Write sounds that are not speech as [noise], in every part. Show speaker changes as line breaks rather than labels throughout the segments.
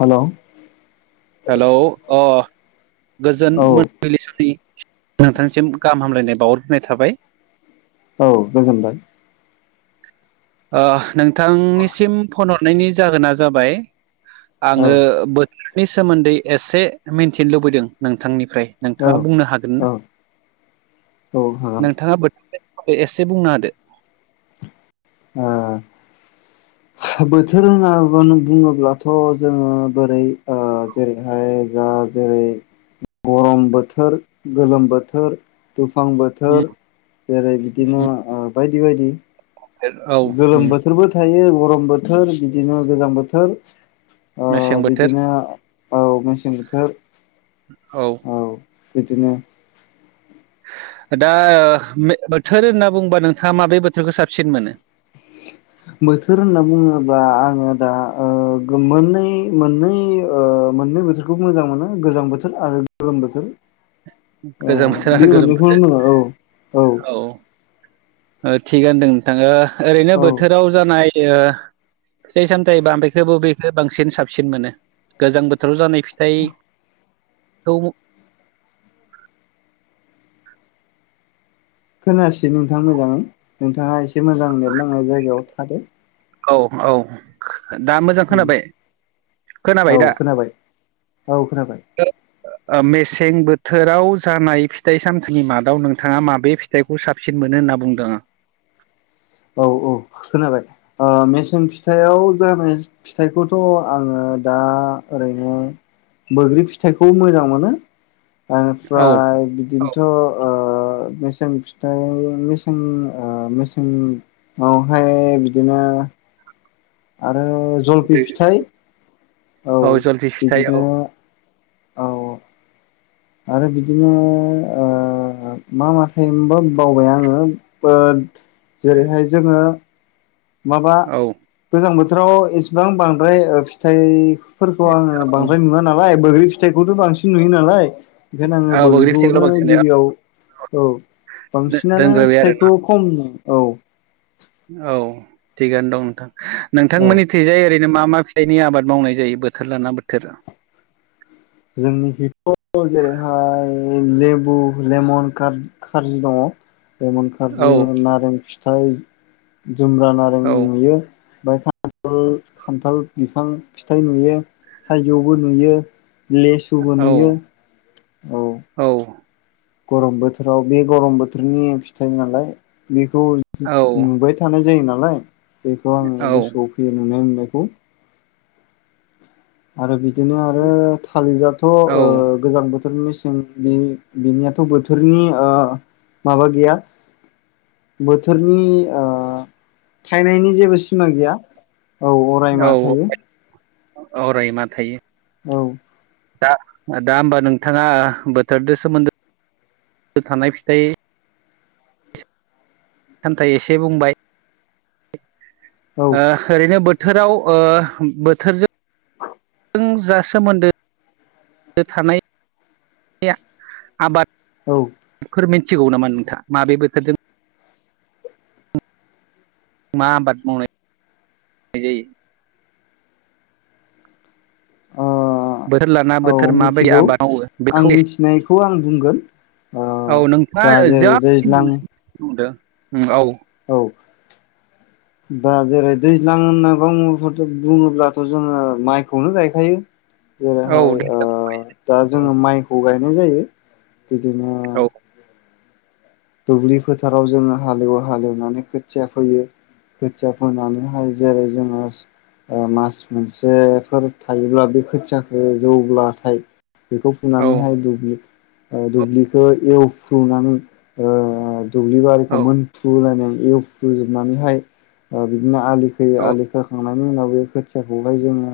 Hello
hello अ गोजोन
औ
मोनाबिलि समनि नोंथांनिसिम गाहाम हामलायनाय बावहरग्रोनाय थाबाय
औ गोजोनबाय
नोंथांनिसिम फन हरनायनि जाहोना जाबाय
औ
आङो बोथोरनि सोमोन्दै एसे मिथिनो लुबैदों नोंथांनि फ्राय
औ
नोंथाङा बुंनो हागोन
औ
ना
औ हागोन
नोंथाङा बोथोर बे एसे बुंना हादो
ओ बोथोर होननानै बुङोब्लाथ' जोङो बोरै जेरैहाय जा जेरै गरम बोथोर गोलोम बोथोर दुफां
उम,
बोथोर जेरै बिदिनो
उम,
बायदि बायदि
औ उम,
गोलोम बोथोरबो थायो गरम बोथोर बिदिनो गोजां बोथोर ओ
मेसें बोथोर
बिदिनो औ मेसें बोथोर
औ
बिदिनो
[unintelligible] दा बोथोर होनना बुंबा नोंथाङा माबे बोथोरखौ साबसिन मोनो
बोथोर होनना बुङोबा आङो दा मोननै मोननै ओ मोननै बोथोरखौ मोजां मोनो गोजां बोथोर आरो गोलोम बोथोर
गोजां बोथोर
बे
आरो गोलोम
मोनैखौनो [unintelligible] औ औ
थिगानोदों नोंथां ओ ओरैनो
औ
बोथोराव जानाय ओ फिथाइ-सामथाइ माबेखौ बबेखौ बांसिन साबसिन मोनो गोजां बोथोराव जानाय फिथाइखौ
खोनासै नोंथां मोजा नोंथाङा एसे मोजां नेट नांनाय जायगायाव थादो
औ औ दा मोजां खोनाबाय खोनाबाय
औ
दा
खोनाबाय औ खोनाबाय
मेसें बोथोराव जानाय फिथाइ सामथाइनि मादाव नोंथाङा माबे फिथाइखौ साबसिन मोनो होनना बुंदों आं
औ औ खोनाबाय मेसें फिथाइयाव जानाय फिथाइखौथ' आङो दा ओरैनो बैग्रि फिथाइखौ मोजां मोनो
औ
ओमफ्राय
औ
बिदिनोथ' मेसें फिथाइ मेसें ओ मेसें हाय बिदिनो ओ जलफि फिथाइ
औ जलफि फिथाइ
बिदिनो
औ
औ औ आरो बिदिनो मा मा थाइबो बावबाय आङो जेरैहाय जोङो माबा
औ
गोजां बोथोराव इसिबां बांद्राय फिथाइ फोरखौ आङो बांद्राय नुवा नालाय बैग्रि फिथाइखौथ' बांसिन नुयो नालाय ओंखायनो आङो
औ बैग्रि फिथाइखौल'
बैग्रिखौनो
बांसिन
गिबियाव औ बांसिनानो
दोनग्रोबाय आरोना
फिथाइखौ खमनो
औ थिगानो दं नोंथां नोंथांमोननि थिंजाय ओरै बिदिनो मा मा फिथाइनि आबाद मावनाय जायो बोथोर लाना बोथोर
जोंनि थिंथ' जेरैहाय लेबु लमन खारजि दङ लेमन खार्जि
औ
नारें फिथ फथाय जुम्रा नारें
औ
नुयो ओमफ्राय खान्थाल बिफां फिथाइ नुयो थाइजौबो नुयो लेसुबो
औ
नुयो औ गरम बोथोराव बे गरम बोथोरनि फिथाइ नालाय बे बेखौ
औ
नुबाय थानाय जायो नालाय बेखौ आङो
औ
गोसोआव फैयो नुनाय मोनुनाय औ आरो बिदिनो आरो थालिरआथ'
औ
गोजां बोथोर मेसें बिनियाथ' बोथोरनि माबा गैया बोथोरनि थायनायनि जेबो सिमा गैया औ अराय मा
औ
थायो
अरायमा थायो
औ
दा दा होमबा नोंथाङा बोथोरजों सोमोन्दो थानाय फिथाइ खामथाइ एसे बुंबाय
औ
ओरैनो बोर बोथोराव बोथोरजों जा सोमोन्दो थानाय
औ
आबाद फोर मिथिगौ नामा नोंथाङा माबे बोथोरजों मा आबाद मावनाय जायो
ओ
बोथोर लाना
औ
बोथोर माबायदि
मिथिगौ
आबाद मावो
आं
बेखौ एसे
मिथिनायखौ आं बुंगोन ओ
औ
दा
नोंथाङा जा
जेरै दैज्लां
बुंदों औ
औ
[unintelligible]
दा जेरै दैज्लां होनना बुङोब्लाथ' जोङो माइखौनो गायखायो
औ
जेरैहाय
दे
ओ दा
औ
जोङो माइखौ गायनाय जायो बिदिनो
औ
दुब्लि फोथाराव जोङो हालेवो हालेवनानै खोथिया फैयो खोथिया फोनानैहायो जेरै जोङो मास मोनसेफोर थायोब्ला बे खोथियाखौ जौब्लाथाय बेखौ
औ
फुनानैहाय दुब्लिखौ एवफुनानै ओ दुब्लि बारिखौ मोनफ्रुलायनाय एवफ्रुजोबनानै हाय ओ बिदिनो आलि खोयो
औ
आलि खोखांनायनि उनाव बे खोथियाखौहाय जोङो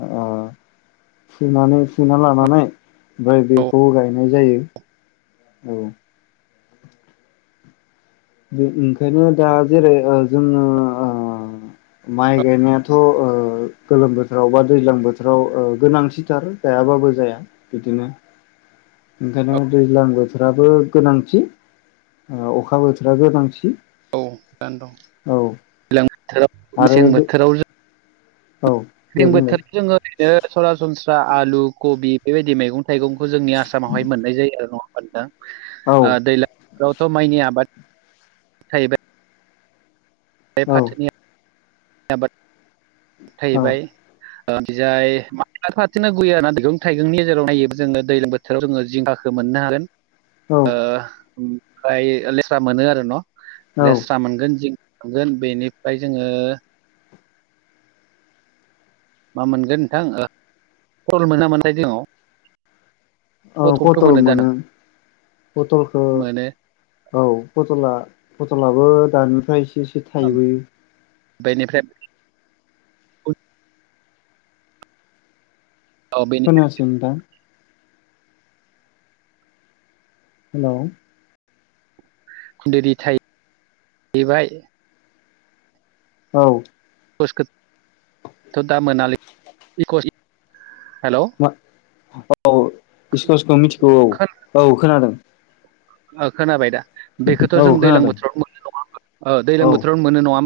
फुनानै फुना लानानै ओमफ्राय बेखौबो गायनाय जायो औ बे ओंखायनो दा जेरै जोङो माइ गायनायाथ' गोलोम बोथोराव बा दैज्लां बोथोराव गोनांसिथार गायाबाबो जाया बिदिनो
[unintelligible]
ओंखायनो दैज्लां बोथोराबो गोनांथि अखा बोथोरा गोनांथि
औ दानो दं
औ
दैज्लां बोथोराव
आरो
मेसें बोथोराव जों
औ दे
दैं
बुंलाय
बोथोराव जोङो ओरैनो सरासनस्रा आलु कबि बेबायदि मैगं थ थाइगंखौ जोंनि आसामावहाय मोननाय जायो आरो नङा
औ
मोनदों दैलां बेवथ' माइनि आबाद थाहैबाय बे
औ
फाथोनिबाद थैैबाय
औ
बिजाय मथ' हांनो गैयाना मैगं थाइगंनि गेजेराव नायो जो दैज्लां बोथोराव जोङो जिंगाखो मोनो ना हागोन
औ
। ओ ओमफ्राय लेस्रा मोनो आरो न'
औ
लेस्रा मोनगोन जि थांगोन बेनिफ्राय जोङो मा मोनगोन नोंथां कल [unintelligible]
औ खथल मोनो बथलखौ
मोनो
औ बथला फथलाबो दानिफ्राय एसे एसे थाइबोयो
बेनिफ्राय औ बेनि
खोनायासै नोंथां हेल'
खुन्दलि थाय बाय
औ
इकसथ' दा मोनालै [unintelligible] हेल'
मा औ सस्कुस खौ मिथिगौ औ औ खोनादों
खोनाबाय दा बेखौथ' जों
औ
दैज्लां
खोनादों
बोथोरावनो मोननो नङा ओ
औ
दैजलां बोथोरावनो मोनो नङा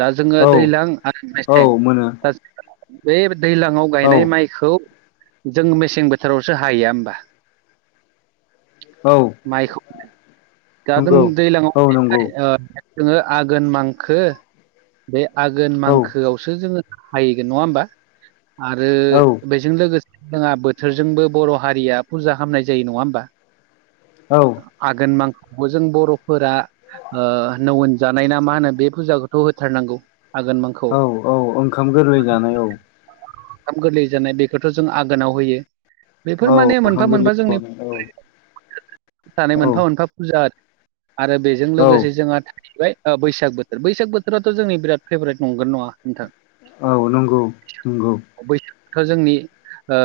दा जोङो
औ
दैलां आरो
औ
मेसें
मोनो
दा बे दैज्लाङाव
औ
गायनाय माइखौ जों मेसें बोथोरावसो हाहैया होमबा।
औ
माइखौ दा जों
नंगौ औ
दैजलाङाव
नंगौ
[unintelligible] जोङो आघोन मांखो बे आघोन
औ
मांखोआवसो जोङो हाहैगोन नङा होमबा आरो
औ
बेजों लोगोसे जोंहा बोथोरजोंबो बर' हारिया फुजा खालामामनाय जायो नङा होमबा
औ
आगोन नां बेबो जों बर'फोरा नजानाय ना मा होनो बे फुजाखौथ' होथारनांगौ आगोन मोंखौ
औ ओंखाम गोरलै जानाय औ
ओंखाम गोरलै जानाय बेखौथ' जों आगोनाव होयो बेफोर
औ
माने
ओंखाम
मोनफा
गोरलै
मोनफा जोंनि
जानाय औ
सानै मोनफा
औ
मोनफा फुजा आरो आरो बेजों
औ
लोगोसे जोंहा थाहैबाय बैसाग बोथोर बैसाग बोथोराथ' जोंनि बिराद फेभरेट नंग नङा नोंथां
औ नंगौ नंगौ
थ' जोंनि ओ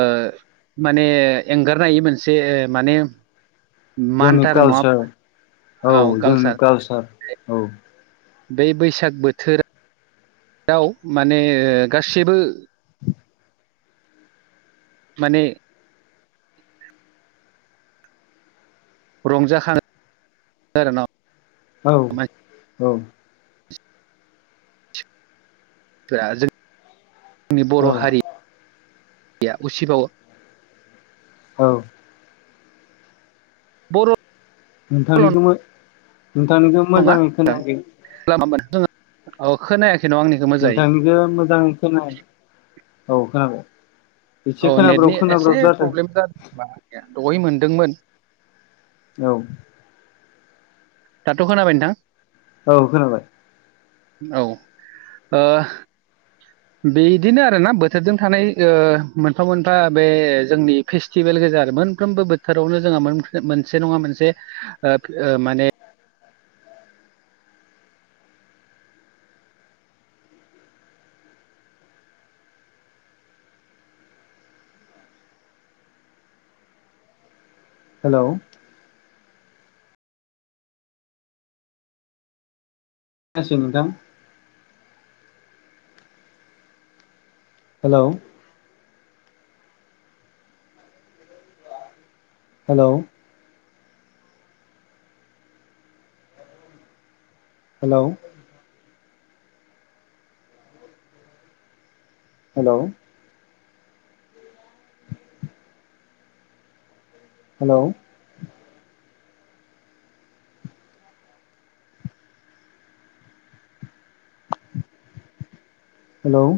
माने एंगारनाय मोनसे माने
जोंनि
मानथारो नङा
कालसार
औ कालसार बे बैसाग बोथोरा दाव माने गासिबो माने रंजाखां आरो ना
औ औ
फ्रा जों नि बर'
औ
हारि गैया उसिबावो
औ
बर'
नोंथांनिखौबो
नङा ओं [unintelligible] औ खोनायाखै न' आंनिखौ मोजाङै
नोंथांनिखौ मोजाङै खोनाया औ खोनाबाय ।
औ नेटनि एसे प्रब्लेम जादोंबा दहै मोनदोंमोन ।
औ
दाथ' खोनाबाय नोंथां ।
औ खोनाबाय ।
औ ओ बेदिनो आरोना बोथोरजों थानाय मोनफा मोनफा बे जोंनि फेस्टिभेल गेजेर मोनफ्रोमबो बोथोरावनो जोंहा मोनसे नङा मोनसे माने
हेल' [unintelligible] हेल' हेल' हेल' हेल' हेल' हेल'